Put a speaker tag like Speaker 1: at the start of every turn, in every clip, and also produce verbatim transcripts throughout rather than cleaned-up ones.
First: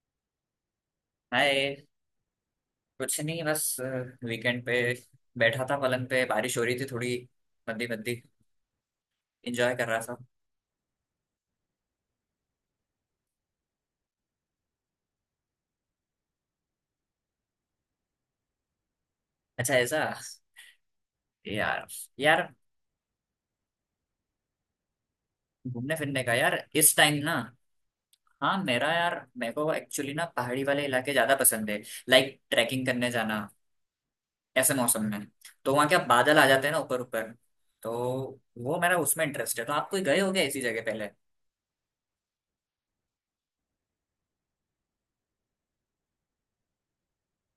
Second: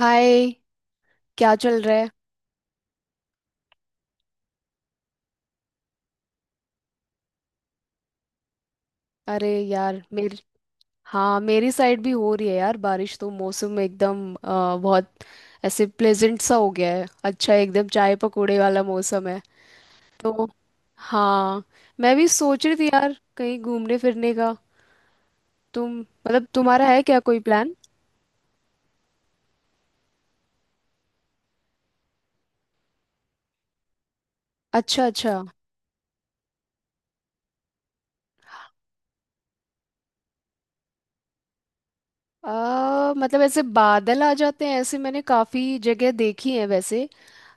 Speaker 1: हाय। क्या
Speaker 2: हाय।
Speaker 1: चल रहा है?
Speaker 2: कुछ नहीं, बस वीकेंड पे बैठा था पलंग पे। बारिश हो रही थी थोड़ी मंदी मंदी।
Speaker 1: अरे
Speaker 2: एंजॉय कर रहा
Speaker 1: यार,
Speaker 2: था।
Speaker 1: मेरी। हाँ, मेरी साइड भी हो रही है यार बारिश, तो मौसम एकदम अ, बहुत ऐसे प्लेजेंट सा हो गया है। अच्छा, एकदम चाय पकौड़े वाला मौसम है
Speaker 2: अच्छा ऐसा,
Speaker 1: तो। हाँ,
Speaker 2: यार।
Speaker 1: मैं भी
Speaker 2: यार,
Speaker 1: सोच रही थी यार कहीं घूमने फिरने का। तुम,
Speaker 2: घूमने फिरने का
Speaker 1: मतलब
Speaker 2: यार
Speaker 1: तुम्हारा
Speaker 2: इस
Speaker 1: है क्या
Speaker 2: टाइम ना।
Speaker 1: कोई प्लान?
Speaker 2: हाँ, मेरा यार, मेरे को एक्चुअली ना पहाड़ी वाले इलाके ज्यादा पसंद है। लाइक ट्रैकिंग करने जाना ऐसे मौसम
Speaker 1: अच्छा
Speaker 2: में।
Speaker 1: अच्छा।
Speaker 2: तो वहाँ क्या बादल आ जाते हैं ना, ऊपर ऊपर। तो वो मेरा उसमें इंटरेस्ट है। तो आप कोई गए हो क्या ऐसी जगह पहले?
Speaker 1: आ, मतलब ऐसे बादल आ जाते हैं, ऐसे मैंने काफी जगह देखी है वैसे।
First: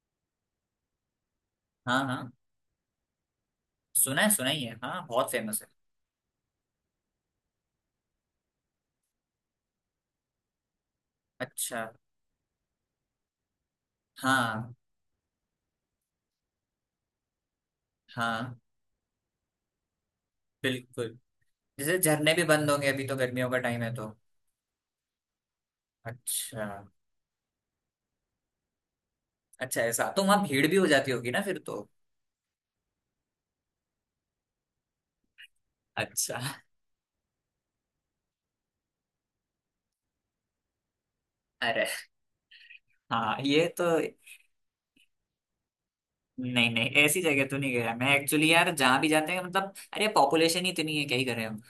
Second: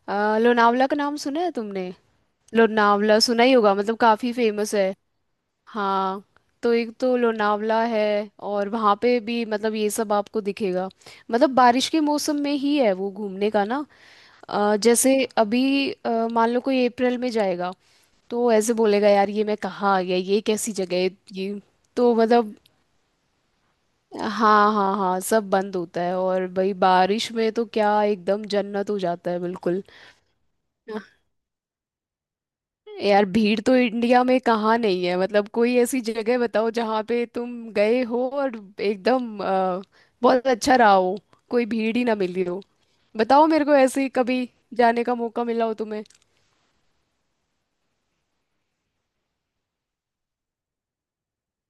Speaker 1: आ, लोनावला का नाम सुना है तुमने?
Speaker 2: हाँ हाँ,
Speaker 1: लोनावला सुना ही होगा, मतलब
Speaker 2: सुना है,
Speaker 1: काफी
Speaker 2: सुना ही
Speaker 1: फेमस
Speaker 2: है
Speaker 1: है।
Speaker 2: हाँ, बहुत फेमस है।
Speaker 1: हाँ, तो एक तो लोनावला है। और वहाँ पे भी मतलब ये सब आपको दिखेगा। मतलब
Speaker 2: अच्छा।
Speaker 1: बारिश के मौसम में ही है वो घूमने का ना।
Speaker 2: हाँ
Speaker 1: अ, जैसे अभी अ, मान लो कोई अप्रैल में जाएगा, तो
Speaker 2: हाँ,
Speaker 1: ऐसे बोलेगा यार ये मैं कहाँ आ गया, ये कैसी जगह है?
Speaker 2: बिल्कुल।
Speaker 1: ये
Speaker 2: जैसे
Speaker 1: तो
Speaker 2: झरने भी
Speaker 1: मतलब,
Speaker 2: बंद होंगे, अभी तो गर्मियों का टाइम है तो।
Speaker 1: हाँ हाँ हाँ, सब बंद होता है और
Speaker 2: अच्छा।
Speaker 1: भाई बारिश में तो क्या एकदम जन्नत हो जाता है,
Speaker 2: अच्छा
Speaker 1: बिल्कुल।
Speaker 2: ऐसा, तो वहां भीड़ भी हो जाती होगी ना फिर तो।
Speaker 1: यार, भीड़ तो इंडिया में कहाँ नहीं है। मतलब कोई ऐसी जगह
Speaker 2: अच्छा।
Speaker 1: बताओ जहाँ पे तुम गए हो और एकदम अ, बहुत अच्छा रहा हो, कोई
Speaker 2: अरे
Speaker 1: भीड़ ही ना मिली हो।
Speaker 2: हाँ,
Speaker 1: बताओ मेरे
Speaker 2: ये
Speaker 1: को
Speaker 2: तो।
Speaker 1: ऐसे ही कभी जाने का मौका मिला हो तुम्हें।
Speaker 2: नहीं नहीं, ऐसी जगह तो नहीं गया मैं एक्चुअली, यार जहाँ भी जाते हैं मतलब, अरे पॉपुलेशन ही इतनी है, क्या ही करें हम।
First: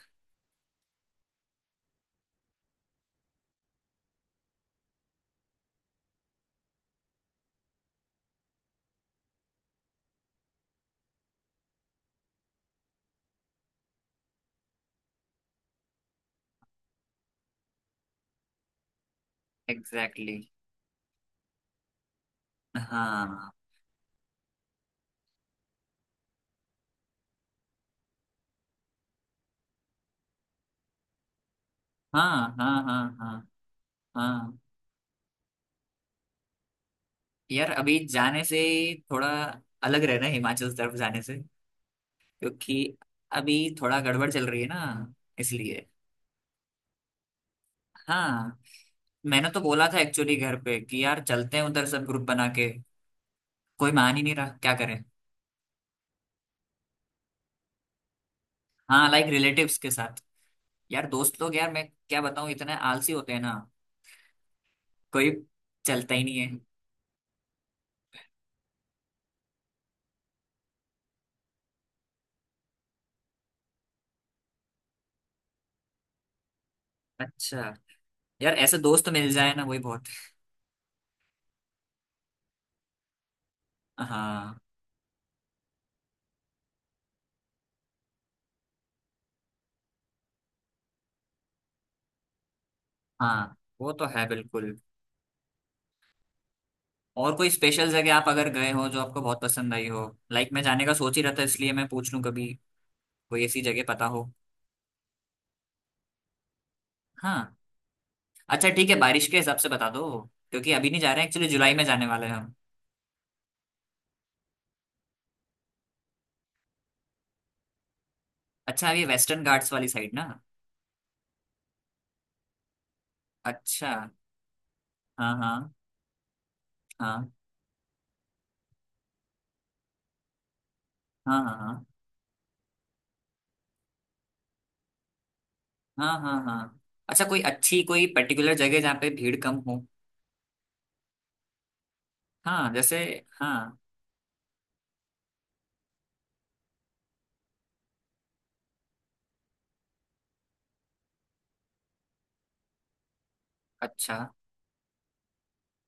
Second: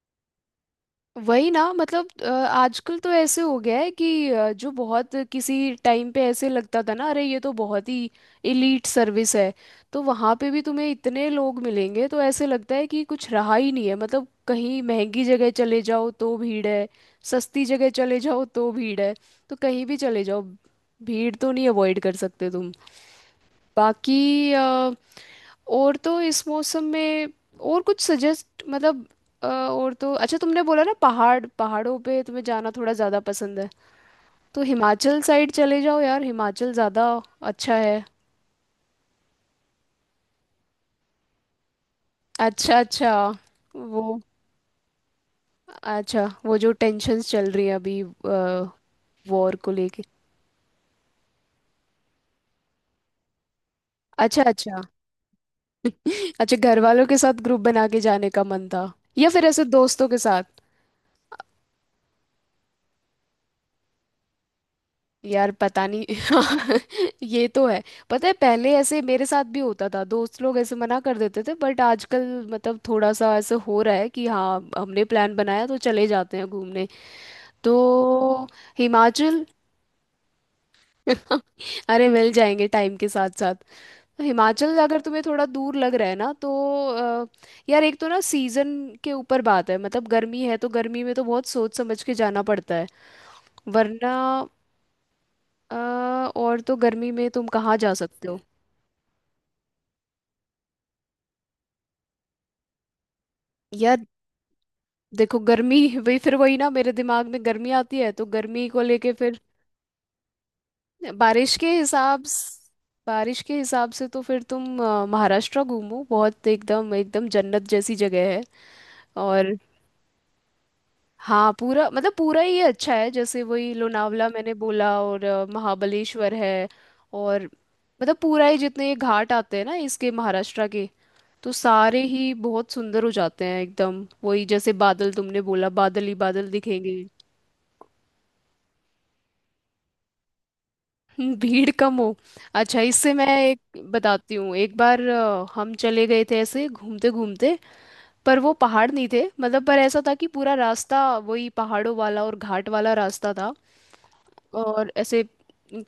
Speaker 1: वही ना, मतलब अ, आजकल तो ऐसे हो गया है कि अ, जो बहुत किसी टाइम पे ऐसे लगता था ना, अरे ये तो बहुत ही इलीट सर्विस है, तो वहाँ पे भी तुम्हें इतने लोग मिलेंगे तो ऐसे लगता है कि कुछ रहा ही नहीं है। मतलब कहीं महंगी जगह चले जाओ तो भीड़ है, सस्ती जगह चले जाओ तो भीड़ है, तो कहीं भी चले
Speaker 2: एग्जैक्टली
Speaker 1: जाओ
Speaker 2: exactly।
Speaker 1: भीड़ तो नहीं अवॉइड कर सकते तुम।
Speaker 2: हाँ
Speaker 1: बाकी अ, और तो इस मौसम में और कुछ सजेस्ट, मतलब अ, और तो अच्छा, तुमने बोला ना पहाड़ पहाड़ों पे तुम्हें
Speaker 2: हाँ
Speaker 1: जाना
Speaker 2: हाँ
Speaker 1: थोड़ा
Speaker 2: हाँ
Speaker 1: ज़्यादा
Speaker 2: हाँ
Speaker 1: पसंद है,
Speaker 2: हाँ।
Speaker 1: तो हिमाचल साइड चले जाओ यार, हिमाचल ज़्यादा
Speaker 2: यार
Speaker 1: अच्छा
Speaker 2: अभी
Speaker 1: है।
Speaker 2: जाने से थोड़ा अलग रहना है हिमाचल तरफ जाने से,
Speaker 1: अच्छा
Speaker 2: क्योंकि
Speaker 1: अच्छा।
Speaker 2: अभी थोड़ा
Speaker 1: वो,
Speaker 2: गड़बड़ चल रही है ना, इसलिए।
Speaker 1: अच्छा, वो जो टेंशन्स चल रही है अभी,
Speaker 2: हाँ, मैंने
Speaker 1: वॉर
Speaker 2: तो
Speaker 1: को
Speaker 2: बोला था
Speaker 1: लेके।
Speaker 2: एक्चुअली घर पे कि यार चलते हैं उधर सब ग्रुप बना के। कोई मान ही नहीं
Speaker 1: अच्छा
Speaker 2: रहा, क्या
Speaker 1: अच्छा।
Speaker 2: करें।
Speaker 1: अच्छा, घर वालों के साथ ग्रुप बना के जाने का मन था,
Speaker 2: हाँ, लाइक
Speaker 1: या फिर ऐसे
Speaker 2: रिलेटिव्स के
Speaker 1: दोस्तों के
Speaker 2: साथ।
Speaker 1: साथ।
Speaker 2: यार दोस्त लोग, यार मैं क्या बताऊँ, इतने आलसी होते हैं ना। कोई
Speaker 1: यार पता नहीं।
Speaker 2: चलता ही नहीं है।
Speaker 1: हाँ, ये तो है। पता है पहले ऐसे मेरे साथ भी होता था, दोस्त लोग ऐसे मना कर देते थे, बट आजकल मतलब थोड़ा सा ऐसे हो रहा है कि हाँ, हमने प्लान बनाया तो चले जाते हैं घूमने।
Speaker 2: अच्छा।
Speaker 1: तो
Speaker 2: यार ऐसे दोस्त तो मिल
Speaker 1: हिमाचल।
Speaker 2: जाए ना, वही बहुत।
Speaker 1: अरे मिल जाएंगे टाइम के साथ साथ। तो
Speaker 2: हाँ
Speaker 1: हिमाचल अगर तुम्हें थोड़ा दूर लग रहा है ना, तो अ, यार एक तो ना सीजन के ऊपर बात है, मतलब गर्मी है तो गर्मी में तो बहुत सोच समझ के जाना पड़ता है,
Speaker 2: हाँ, वो तो
Speaker 1: वरना
Speaker 2: है बिल्कुल।
Speaker 1: अ, और तो गर्मी में
Speaker 2: और
Speaker 1: तुम
Speaker 2: कोई
Speaker 1: कहाँ
Speaker 2: स्पेशल
Speaker 1: जा
Speaker 2: जगह आप
Speaker 1: सकते हो।
Speaker 2: अगर गए हो जो आपको बहुत पसंद आई हो? लाइक मैं जाने का सोच ही रहा था, इसलिए मैं पूछ लूँ, कभी कोई ऐसी जगह
Speaker 1: यार
Speaker 2: पता हो।
Speaker 1: देखो गर्मी। वही फिर, वही ना, मेरे दिमाग में
Speaker 2: हाँ,
Speaker 1: गर्मी आती है तो गर्मी
Speaker 2: अच्छा
Speaker 1: को
Speaker 2: ठीक है,
Speaker 1: लेके
Speaker 2: बारिश के
Speaker 1: फिर।
Speaker 2: हिसाब से बता दो। क्योंकि अभी नहीं जा रहे हैं एक्चुअली,
Speaker 1: बारिश के
Speaker 2: जुलाई में जाने
Speaker 1: हिसाब
Speaker 2: वाले हैं हम।
Speaker 1: स- बारिश के हिसाब से तो फिर तुम अ, महाराष्ट्र घूमो, बहुत एकदम एकदम जन्नत जैसी जगह है।
Speaker 2: अच्छा, ये वेस्टर्न
Speaker 1: और
Speaker 2: घाट्स वाली साइड ना।
Speaker 1: हाँ, पूरा, मतलब पूरा ही अच्छा है। जैसे वही
Speaker 2: अच्छा।
Speaker 1: लोनावला मैंने बोला और
Speaker 2: हाँ
Speaker 1: अ,
Speaker 2: हाँ
Speaker 1: महाबलेश्वर है।
Speaker 2: हाँ
Speaker 1: और मतलब पूरा ही जितने ये घाट आते हैं ना, इसके महाराष्ट्र के,
Speaker 2: हाँ
Speaker 1: तो
Speaker 2: हाँ
Speaker 1: सारे ही बहुत सुंदर हो जाते हैं एकदम। वही जैसे बादल तुमने बोला, बादल
Speaker 2: हाँ
Speaker 1: ही
Speaker 2: हाँ हाँ
Speaker 1: बादल
Speaker 2: हाँ।
Speaker 1: दिखेंगे।
Speaker 2: अच्छा, कोई अच्छी, कोई पर्टिकुलर जगह जहाँ पे भीड़ कम हो?
Speaker 1: हम्म, भीड़ कम हो।
Speaker 2: हाँ
Speaker 1: अच्छा,
Speaker 2: जैसे।
Speaker 1: इससे मैं एक
Speaker 2: हाँ।
Speaker 1: बताती हूँ। एक बार अ, हम चले गए थे ऐसे घूमते घूमते, पर वो पहाड़ नहीं थे, मतलब पर ऐसा था कि पूरा रास्ता वही पहाड़ों वाला और घाट वाला रास्ता था।
Speaker 2: अच्छा।
Speaker 1: और ऐसे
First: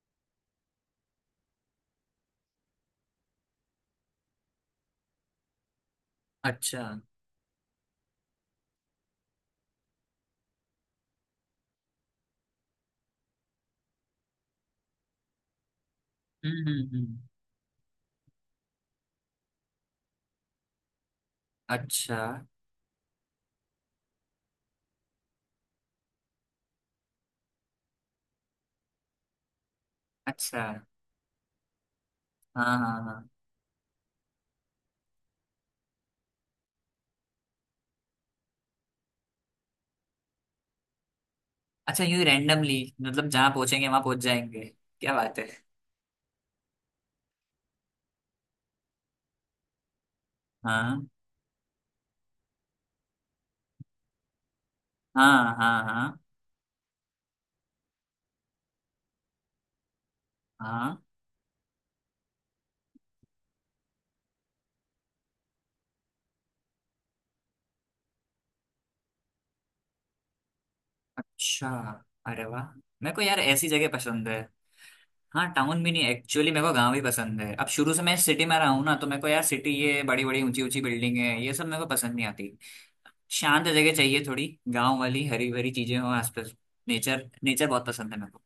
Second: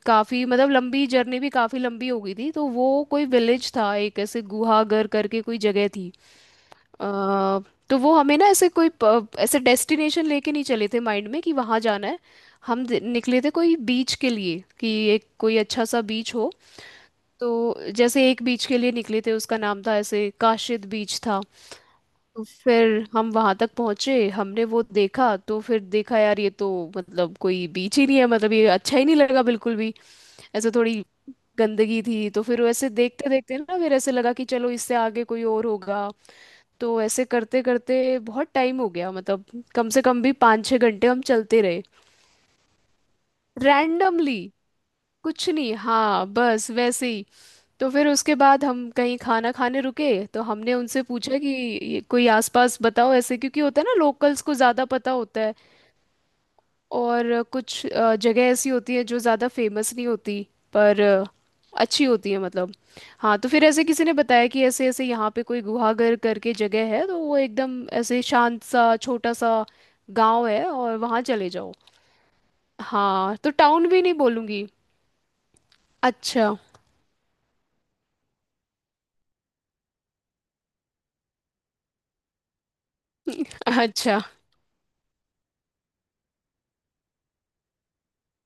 Speaker 1: काफ़ी, मतलब लंबी जर्नी भी काफ़ी लंबी हो गई थी। तो वो कोई विलेज था, एक ऐसे गुहागर करके कोई जगह थी।
Speaker 2: अच्छा।
Speaker 1: अ, तो वो हमें ना ऐसे कोई प- ऐसे डेस्टिनेशन लेके नहीं चले थे माइंड में कि वहाँ जाना है, हम दे- निकले थे कोई बीच के लिए कि एक कोई अच्छा सा बीच हो।
Speaker 2: हम्म हम्म हम्म।
Speaker 1: तो जैसे एक बीच के लिए निकले थे उसका नाम था ऐसे काशिद बीच था।
Speaker 2: अच्छा।
Speaker 1: तो फिर हम वहाँ तक पहुँचे, हमने वो देखा तो फिर देखा, यार ये तो मतलब कोई बीच ही नहीं है, मतलब ये अच्छा ही नहीं लगा बिल्कुल भी।
Speaker 2: अच्छा।
Speaker 1: ऐसे थोड़ी गंदगी थी। तो फिर
Speaker 2: हाँ
Speaker 1: वैसे
Speaker 2: हाँ हाँ।
Speaker 1: देखते देखते ना, फिर ऐसे लगा कि चलो इससे आगे कोई और होगा। तो ऐसे करते करते बहुत टाइम हो गया, मतलब कम से कम भी पाँच छः घंटे हम चलते रहे।
Speaker 2: अच्छा, यूँ रैंडमली मतलब जहाँ पहुँचेंगे वहाँ पहुँच
Speaker 1: रैंडमली।
Speaker 2: जाएंगे। क्या बात है।
Speaker 1: कुछ नहीं, हाँ, बस वैसे ही। तो फिर उसके बाद हम कहीं खाना खाने रुके तो हमने
Speaker 2: हाँ
Speaker 1: उनसे पूछा कि ये कोई आसपास बताओ ऐसे, क्योंकि होता है ना, लोकल्स को ज़्यादा पता होता
Speaker 2: हाँ
Speaker 1: है
Speaker 2: हाँ हाँ
Speaker 1: और कुछ अ, जगह ऐसी होती है जो ज़्यादा फेमस नहीं होती, पर
Speaker 2: हाँ।
Speaker 1: अ, अच्छी होती है, मतलब। हाँ, तो फिर ऐसे किसी ने बताया कि ऐसे ऐसे यहाँ पे कोई गुहागर करके जगह है, तो वो एकदम ऐसे शांत सा छोटा सा गांव है और वहाँ चले
Speaker 2: अच्छा,
Speaker 1: जाओ।
Speaker 2: अरे वाह, मेरे को
Speaker 1: हाँ,
Speaker 2: यार
Speaker 1: तो
Speaker 2: ऐसी जगह
Speaker 1: टाउन भी नहीं
Speaker 2: पसंद है।
Speaker 1: बोलूँगी।
Speaker 2: हाँ, टाउन भी नहीं
Speaker 1: अच्छा।
Speaker 2: एक्चुअली, मेरे को गांव ही पसंद है। अब शुरू से मैं सिटी में रहा हूँ ना, तो मेरे को यार सिटी ये बड़ी बड़ी ऊंची ऊंची बिल्डिंग है ये सब मेरे को पसंद नहीं आती। शांत जगह
Speaker 1: अच्छा।
Speaker 2: चाहिए थोड़ी, गांव वाली हरी भरी चीजें हो आसपास। नेचर नेचर बहुत पसंद है मेरे को,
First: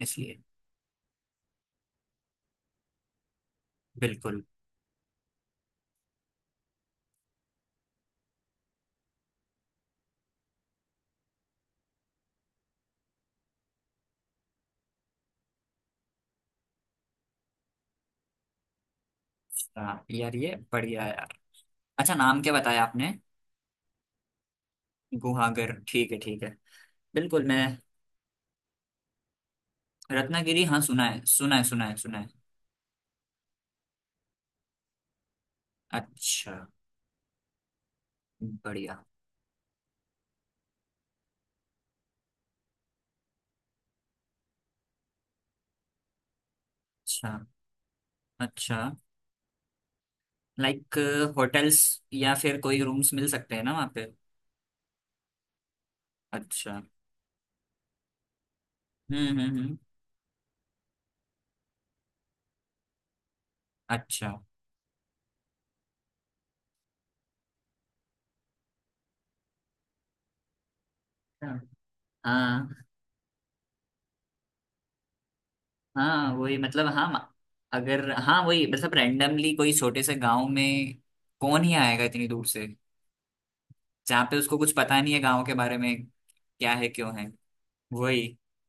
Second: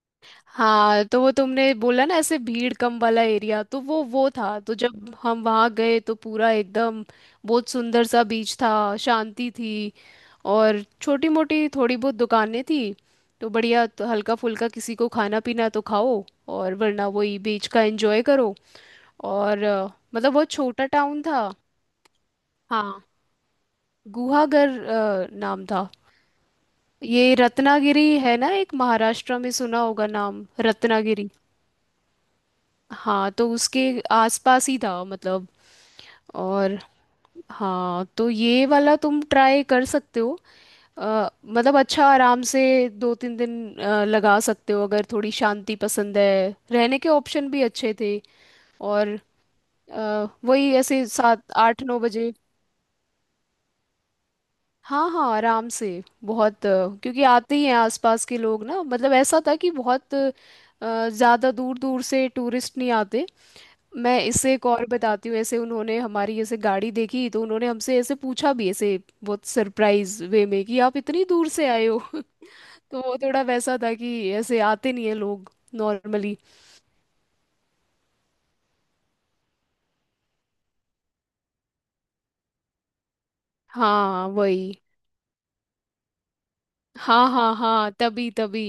Speaker 2: इसलिए।
Speaker 1: हाँ, तो वो तुमने बोला ना ऐसे भीड़ कम वाला एरिया, तो वो वो
Speaker 2: बिल्कुल।
Speaker 1: था। तो जब हम वहाँ गए तो पूरा एकदम बहुत सुंदर सा बीच था। शांति थी। और छोटी मोटी थोड़ी बहुत दुकानें थी। तो बढ़िया। तो हल्का फुल्का किसी को खाना पीना तो खाओ, और वरना वही बीच का एंजॉय करो। और अ,
Speaker 2: हाँ
Speaker 1: मतलब
Speaker 2: यार,
Speaker 1: बहुत
Speaker 2: ये
Speaker 1: छोटा
Speaker 2: बढ़िया है
Speaker 1: टाउन
Speaker 2: यार।
Speaker 1: था।
Speaker 2: अच्छा, नाम क्या बताया
Speaker 1: हाँ,
Speaker 2: आपने?
Speaker 1: गुहागर अ, नाम
Speaker 2: गुहागर,
Speaker 1: था।
Speaker 2: ठीक है ठीक है।
Speaker 1: ये
Speaker 2: बिल्कुल मैं।
Speaker 1: रत्नागिरी है ना, एक महाराष्ट्र में, सुना होगा नाम
Speaker 2: रत्नागिरी हाँ, सुना है,
Speaker 1: रत्नागिरी।
Speaker 2: सुना है, सुना है, सुना है।
Speaker 1: हाँ, तो उसके आसपास ही था मतलब।
Speaker 2: अच्छा।
Speaker 1: और हाँ, तो ये वाला
Speaker 2: बढ़िया।
Speaker 1: तुम ट्राई कर सकते हो। अ, मतलब अच्छा, आराम से दो तीन दिन अ, लगा सकते हो अगर थोड़ी शांति पसंद है। रहने के
Speaker 2: अच्छा।
Speaker 1: ऑप्शन भी अच्छे थे,
Speaker 2: अच्छा।
Speaker 1: और अ, वही
Speaker 2: लाइक
Speaker 1: ऐसे सात
Speaker 2: होटल्स,
Speaker 1: आठ नौ बजे।
Speaker 2: या फिर कोई रूम्स मिल सकते हैं ना वहाँ?
Speaker 1: हाँ हाँ, आराम से। बहुत
Speaker 2: अच्छा।
Speaker 1: अ, क्योंकि आते ही हैं आसपास के लोग ना, मतलब
Speaker 2: हम्म
Speaker 1: ऐसा था
Speaker 2: हम्म
Speaker 1: कि
Speaker 2: हम्म।
Speaker 1: बहुत अ, ज़्यादा दूर दूर से टूरिस्ट नहीं आते। मैं
Speaker 2: अच्छा।
Speaker 1: इससे एक और बताती हूँ। ऐसे उन्होंने हमारी ऐसे गाड़ी देखी तो उन्होंने हमसे ऐसे पूछा भी, ऐसे बहुत सरप्राइज वे में, कि आप इतनी दूर से आए हो।
Speaker 2: हाँ
Speaker 1: तो वो थोड़ा वैसा था कि ऐसे आते नहीं है लोग
Speaker 2: हाँ
Speaker 1: नॉर्मली।
Speaker 2: वही मतलब, हाँ अगर, हाँ वही मतलब रैंडमली कोई छोटे से गांव में कौन ही आएगा इतनी दूर से, जहाँ
Speaker 1: हाँ,
Speaker 2: पे उसको कुछ
Speaker 1: वही।
Speaker 2: पता नहीं है गांव के बारे में क्या है क्यों
Speaker 1: हाँ
Speaker 2: है।
Speaker 1: हाँ हाँ,
Speaker 2: वही।
Speaker 1: तभी तभी।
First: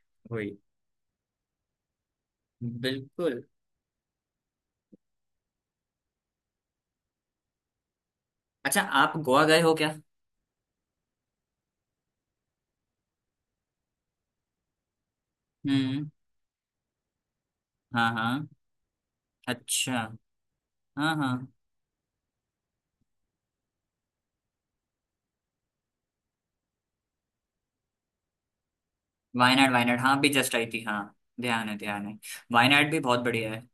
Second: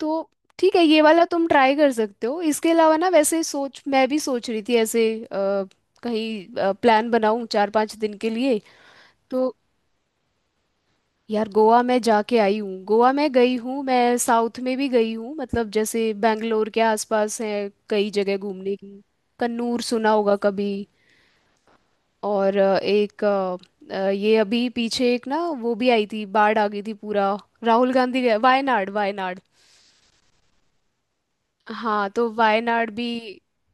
Speaker 1: तो
Speaker 2: वही।
Speaker 1: ठीक है, ये वाला तुम ट्राई कर सकते हो। इसके अलावा ना,
Speaker 2: बिल्कुल।
Speaker 1: वैसे सोच मैं भी सोच रही थी ऐसे अ, कहीं प्लान बनाऊं चार पांच दिन के लिए।
Speaker 2: अच्छा, आप गोवा
Speaker 1: तो
Speaker 2: गए हो क्या?
Speaker 1: यार गोवा मैं जाके आई हूँ, गोवा मैं गई हूँ, मैं साउथ में भी गई हूँ, मतलब
Speaker 2: हम्म।
Speaker 1: जैसे बैंगलोर के आसपास है
Speaker 2: हाँ
Speaker 1: कई जगह
Speaker 2: हाँ।
Speaker 1: घूमने की। कन्नूर
Speaker 2: अच्छा।
Speaker 1: सुना होगा कभी?
Speaker 2: हाँ हाँ।
Speaker 1: और अ, एक अ, अ, ये अभी पीछे एक ना वो भी आई थी, बाढ़ आ गई थी पूरा, राहुल गांधी गया, वायनाड वायनाड।
Speaker 2: वायनाड वायनाड हाँ, भी जस्ट आई थी हाँ। ध्यान है, ध्यान
Speaker 1: हाँ,
Speaker 2: है।
Speaker 1: तो
Speaker 2: वायनाड
Speaker 1: वायनाड
Speaker 2: भी
Speaker 1: भी।
Speaker 2: बहुत बढ़िया है।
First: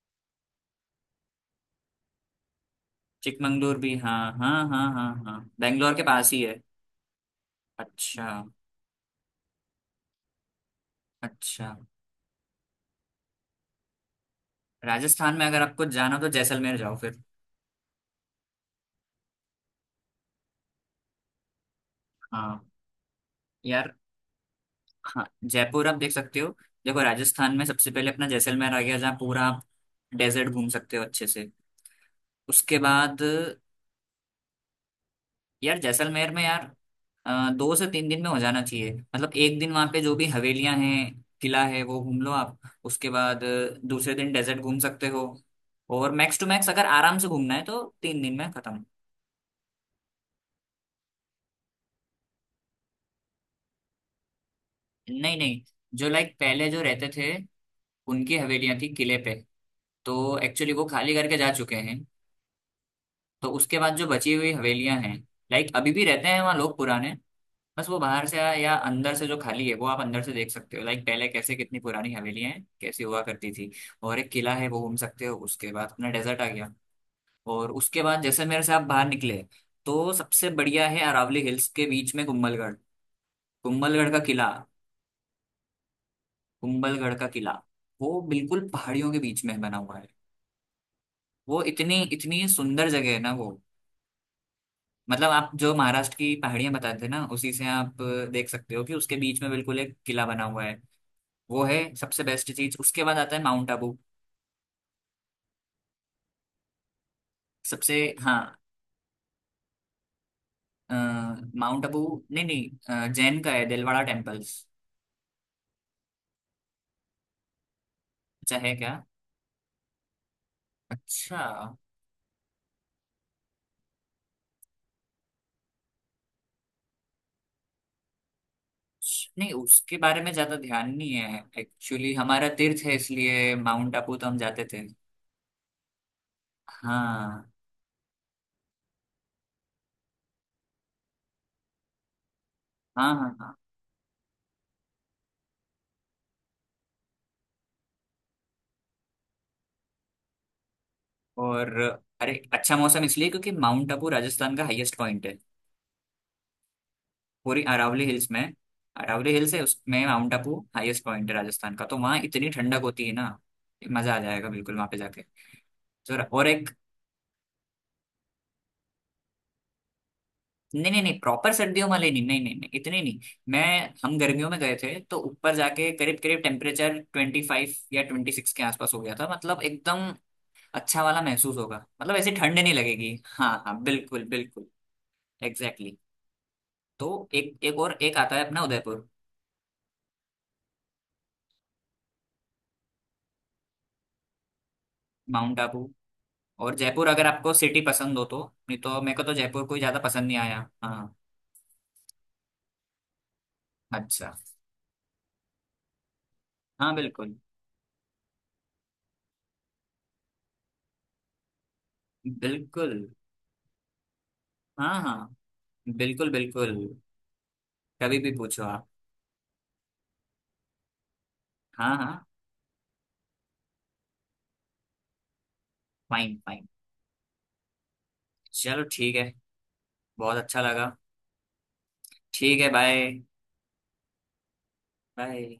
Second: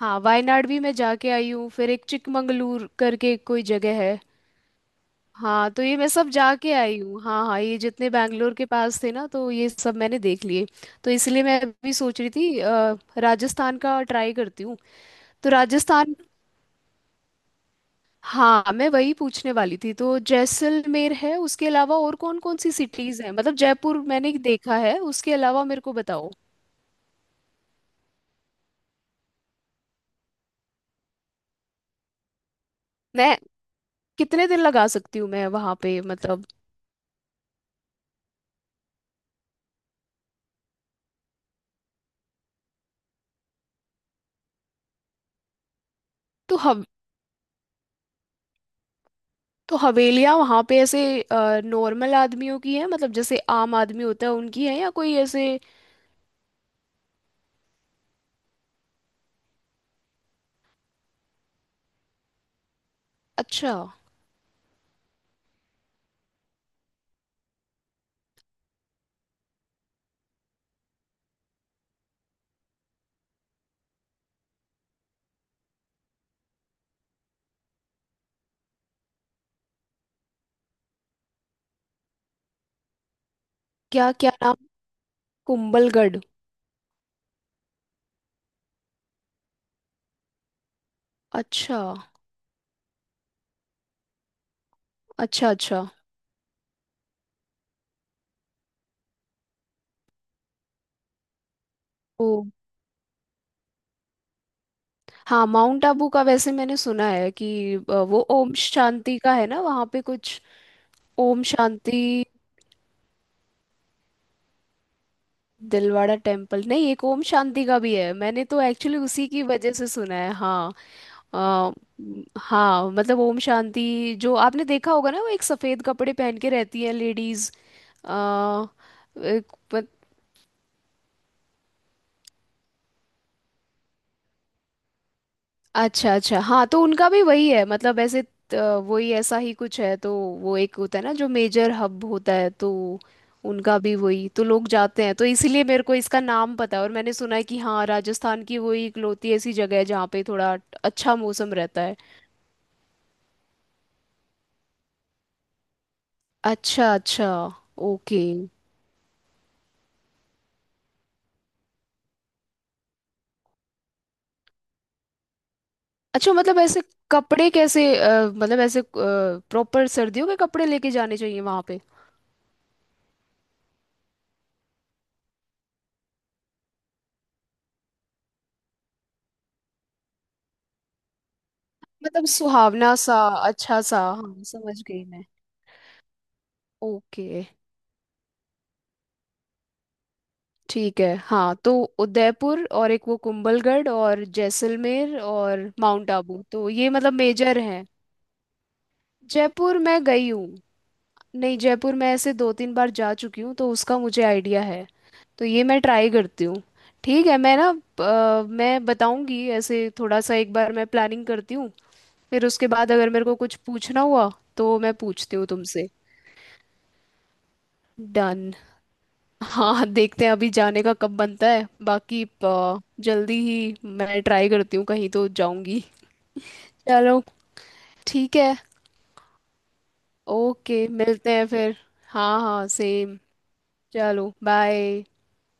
Speaker 1: हाँ, वायनाड भी मैं जाके आई हूँ। फिर एक चिकमंगलूर करके कोई
Speaker 2: चिकमंगलूर भी,
Speaker 1: जगह
Speaker 2: हाँ
Speaker 1: है।
Speaker 2: हाँ हाँ हाँ हाँ,
Speaker 1: हाँ, तो
Speaker 2: बेंगलोर
Speaker 1: ये
Speaker 2: के
Speaker 1: मैं सब
Speaker 2: पास ही है।
Speaker 1: जाके आई हूँ। हाँ हाँ, ये जितने
Speaker 2: अच्छा।
Speaker 1: बैंगलोर के पास थे ना, तो ये सब मैंने देख लिए। तो इसलिए मैं
Speaker 2: अच्छा।
Speaker 1: अभी सोच रही थी अ, राजस्थान का ट्राई करती हूँ।
Speaker 2: राजस्थान में
Speaker 1: तो
Speaker 2: अगर आपको जाना
Speaker 1: राजस्थान,
Speaker 2: हो तो जैसलमेर जाओ फिर।
Speaker 1: हाँ, मैं वही पूछने वाली थी। तो जैसलमेर है उसके अलावा और कौन
Speaker 2: हाँ
Speaker 1: कौन सी सिटीज हैं, मतलब
Speaker 2: यार।
Speaker 1: जयपुर मैंने देखा है
Speaker 2: हाँ
Speaker 1: उसके अलावा मेरे
Speaker 2: जयपुर
Speaker 1: को
Speaker 2: आप देख
Speaker 1: बताओ।
Speaker 2: सकते हो। देखो राजस्थान में सबसे पहले अपना जैसलमेर आ गया, जहाँ पूरा आप डेजर्ट घूम सकते हो अच्छे से। उसके बाद,
Speaker 1: मैं कितने दिन लगा सकती हूँ मैं वहाँ
Speaker 2: यार
Speaker 1: पे,
Speaker 2: जैसलमेर में
Speaker 1: मतलब?
Speaker 2: यार अ, दो से तीन दिन में हो जाना चाहिए। मतलब एक दिन वहाँ पे जो भी हवेलियाँ हैं किला है वो घूम लो आप। उसके बाद अ, दूसरे दिन डेजर्ट घूम सकते हो। और मैक्स टू
Speaker 1: तो
Speaker 2: मैक्स
Speaker 1: हम,
Speaker 2: अगर आराम से घूमना है तो तीन दिन में खत्म।
Speaker 1: तो हवेलियाँ वहाँ पे ऐसे नॉर्मल आदमियों की है, मतलब जैसे आम आदमी होता है उनकी है, या कोई
Speaker 2: नहीं
Speaker 1: ऐसे?
Speaker 2: नहीं, जो लाइक पहले जो रहते थे, उनकी हवेलियां थी किले पे। तो एक्चुअली वो खाली करके जा चुके हैं। तो
Speaker 1: अच्छा।
Speaker 2: उसके बाद जो बची हुई हवेलियां हैं, लाइक अभी भी रहते हैं वहाँ लोग पुराने, बस वो बाहर से या अंदर से जो खाली है वो आप अंदर से देख सकते हो, लाइक पहले कैसे, कितनी पुरानी हवेलियां हैं कैसी हुआ करती थी। और एक किला है वो घूम सकते हो, उसके बाद अपना डेजर्ट आ गया। और उसके बाद जैसे मेरे से आप बाहर निकले, तो सबसे बढ़िया है अरावली हिल्स के बीच में कुंभलगढ़।
Speaker 1: क्या
Speaker 2: कुंभलगढ़ का
Speaker 1: क्या
Speaker 2: किला।
Speaker 1: नाम? कुंभलगढ़।
Speaker 2: कुंभलगढ़ का किला, वो बिल्कुल पहाड़ियों के बीच में बना हुआ है। वो
Speaker 1: अच्छा
Speaker 2: इतनी इतनी सुंदर जगह है ना वो। मतलब
Speaker 1: अच्छा।
Speaker 2: आप जो
Speaker 1: अच्छा।
Speaker 2: महाराष्ट्र की पहाड़ियां बताते थे ना, उसी से आप अ, देख सकते हो कि उसके बीच में बिल्कुल एक किला बना हुआ है। वो है सबसे
Speaker 1: ओ
Speaker 2: बेस्ट चीज। उसके बाद आता है माउंट आबू।
Speaker 1: हाँ, माउंट आबू का वैसे मैंने सुना है कि अ,
Speaker 2: सबसे
Speaker 1: वो
Speaker 2: हाँ।
Speaker 1: ओम शांति का है ना वहाँ पे कुछ।
Speaker 2: अ,
Speaker 1: ओम
Speaker 2: माउंट आबू।
Speaker 1: शांति।
Speaker 2: नहीं नहीं, अ, जैन का है दिलवाड़ा टेम्पल्स।
Speaker 1: दिलवाड़ा टेम्पल नहीं, एक ओम शांति का भी है, मैंने
Speaker 2: अच्छा
Speaker 1: तो
Speaker 2: है क्या?
Speaker 1: एक्चुअली उसी की वजह से सुना है, हाँ। अ,
Speaker 2: अच्छा।
Speaker 1: म, हाँ, मतलब ओम शांति जो आपने देखा होगा ना, वो एक सफेद कपड़े पहन के रहती है लेडीज।
Speaker 2: नहीं उसके बारे में ज्यादा ध्यान नहीं है एक्चुअली, हमारा तीर्थ है इसलिए माउंट आबू तो हम जाते थे।
Speaker 1: अच्छा अच्छा। हाँ, तो उनका भी वही
Speaker 2: हाँ
Speaker 1: है, मतलब ऐसे अ, वही ऐसा ही कुछ है तो। वो एक होता है ना जो मेजर हब होता है, तो
Speaker 2: हाँ हाँ हाँ।
Speaker 1: उनका भी वही तो लोग जाते हैं, तो इसीलिए मेरे को इसका नाम पता है। और मैंने सुना है कि हाँ, राजस्थान की वही इकलौती ऐसी जगह है जहाँ पे थोड़ा अच्छा मौसम
Speaker 2: और
Speaker 1: रहता है।
Speaker 2: अरे, अच्छा मौसम इसलिए क्योंकि माउंट आबू राजस्थान का हाईएस्ट पॉइंट है।
Speaker 1: अच्छा अच्छा।
Speaker 2: पूरी अरावली
Speaker 1: ओके।
Speaker 2: हिल्स में। अरावली हिल्स है, उसमें माउंट आबू हाईएस्ट पॉइंट है राजस्थान का। तो वहाँ इतनी ठंडक होती है ना, मजा आ जाएगा बिल्कुल वहाँ पे जाके। तो
Speaker 1: अच्छा
Speaker 2: और
Speaker 1: मतलब
Speaker 2: एक।
Speaker 1: ऐसे कपड़े कैसे अ, मतलब ऐसे प्रॉपर सर्दियों के कपड़े
Speaker 2: नहीं
Speaker 1: लेके
Speaker 2: नहीं
Speaker 1: जाने
Speaker 2: नहीं
Speaker 1: चाहिए
Speaker 2: प्रॉपर
Speaker 1: वहाँ पे?
Speaker 2: सर्दियों वाले नहीं, नहीं नहीं नहीं इतने नहीं। मैं हम गर्मियों में गए थे, तो ऊपर जाके करीब करीब टेम्परेचर ट्वेंटी फाइव या ट्वेंटी सिक्स के आसपास हो गया था, मतलब एकदम। अच्छा वाला महसूस होगा मतलब,
Speaker 1: मतलब
Speaker 2: ऐसी ठंड नहीं
Speaker 1: सुहावना
Speaker 2: लगेगी।
Speaker 1: सा
Speaker 2: हाँ
Speaker 1: अच्छा
Speaker 2: हाँ,
Speaker 1: सा,
Speaker 2: बिल्कुल
Speaker 1: हाँ,
Speaker 2: बिल्कुल।
Speaker 1: समझ गई मैं।
Speaker 2: एग्जैक्टली। तो
Speaker 1: ओके।
Speaker 2: एक, एक और एक आता है अपना उदयपुर।
Speaker 1: ठीक है। हाँ, तो उदयपुर और एक वो कुंभलगढ़ और जैसलमेर
Speaker 2: माउंट
Speaker 1: और
Speaker 2: आबू
Speaker 1: माउंट आबू, तो
Speaker 2: और
Speaker 1: ये
Speaker 2: जयपुर
Speaker 1: मतलब
Speaker 2: अगर आपको
Speaker 1: मेजर
Speaker 2: सिटी
Speaker 1: हैं।
Speaker 2: पसंद हो तो। नहीं तो मेरे को तो जयपुर
Speaker 1: जयपुर
Speaker 2: कोई ज्यादा
Speaker 1: मैं
Speaker 2: पसंद
Speaker 1: गई
Speaker 2: नहीं
Speaker 1: हूँ।
Speaker 2: आया, हाँ।
Speaker 1: नहीं, जयपुर मैं ऐसे दो तीन बार जा चुकी हूँ, तो उसका मुझे
Speaker 2: अच्छा।
Speaker 1: आइडिया है। तो ये मैं ट्राई करती हूँ।
Speaker 2: हाँ
Speaker 1: ठीक
Speaker 2: बिल्कुल
Speaker 1: है, मैं ना अ, मैं बताऊंगी ऐसे थोड़ा सा, एक बार मैं प्लानिंग करती हूँ, फिर उसके बाद
Speaker 2: बिल्कुल।
Speaker 1: अगर मेरे को कुछ पूछना हुआ तो मैं
Speaker 2: हाँ हाँ
Speaker 1: पूछती हूँ तुमसे।
Speaker 2: बिल्कुल बिल्कुल, कभी भी
Speaker 1: डन।
Speaker 2: पूछो आप।
Speaker 1: हाँ, देखते हैं अभी जाने का कब बनता है,
Speaker 2: हाँ
Speaker 1: बाकी
Speaker 2: हाँ।
Speaker 1: अ, जल्दी ही मैं ट्राई करती हूँ, कहीं तो जाऊंगी।
Speaker 2: Fine fine.
Speaker 1: चलो, ठीक है।
Speaker 2: चलो ठीक है। बहुत अच्छा
Speaker 1: ओके,
Speaker 2: लगा।
Speaker 1: मिलते हैं फिर। हाँ
Speaker 2: ठीक
Speaker 1: हाँ,
Speaker 2: है, बाय।
Speaker 1: सेम। चलो बाय।
Speaker 2: बाय।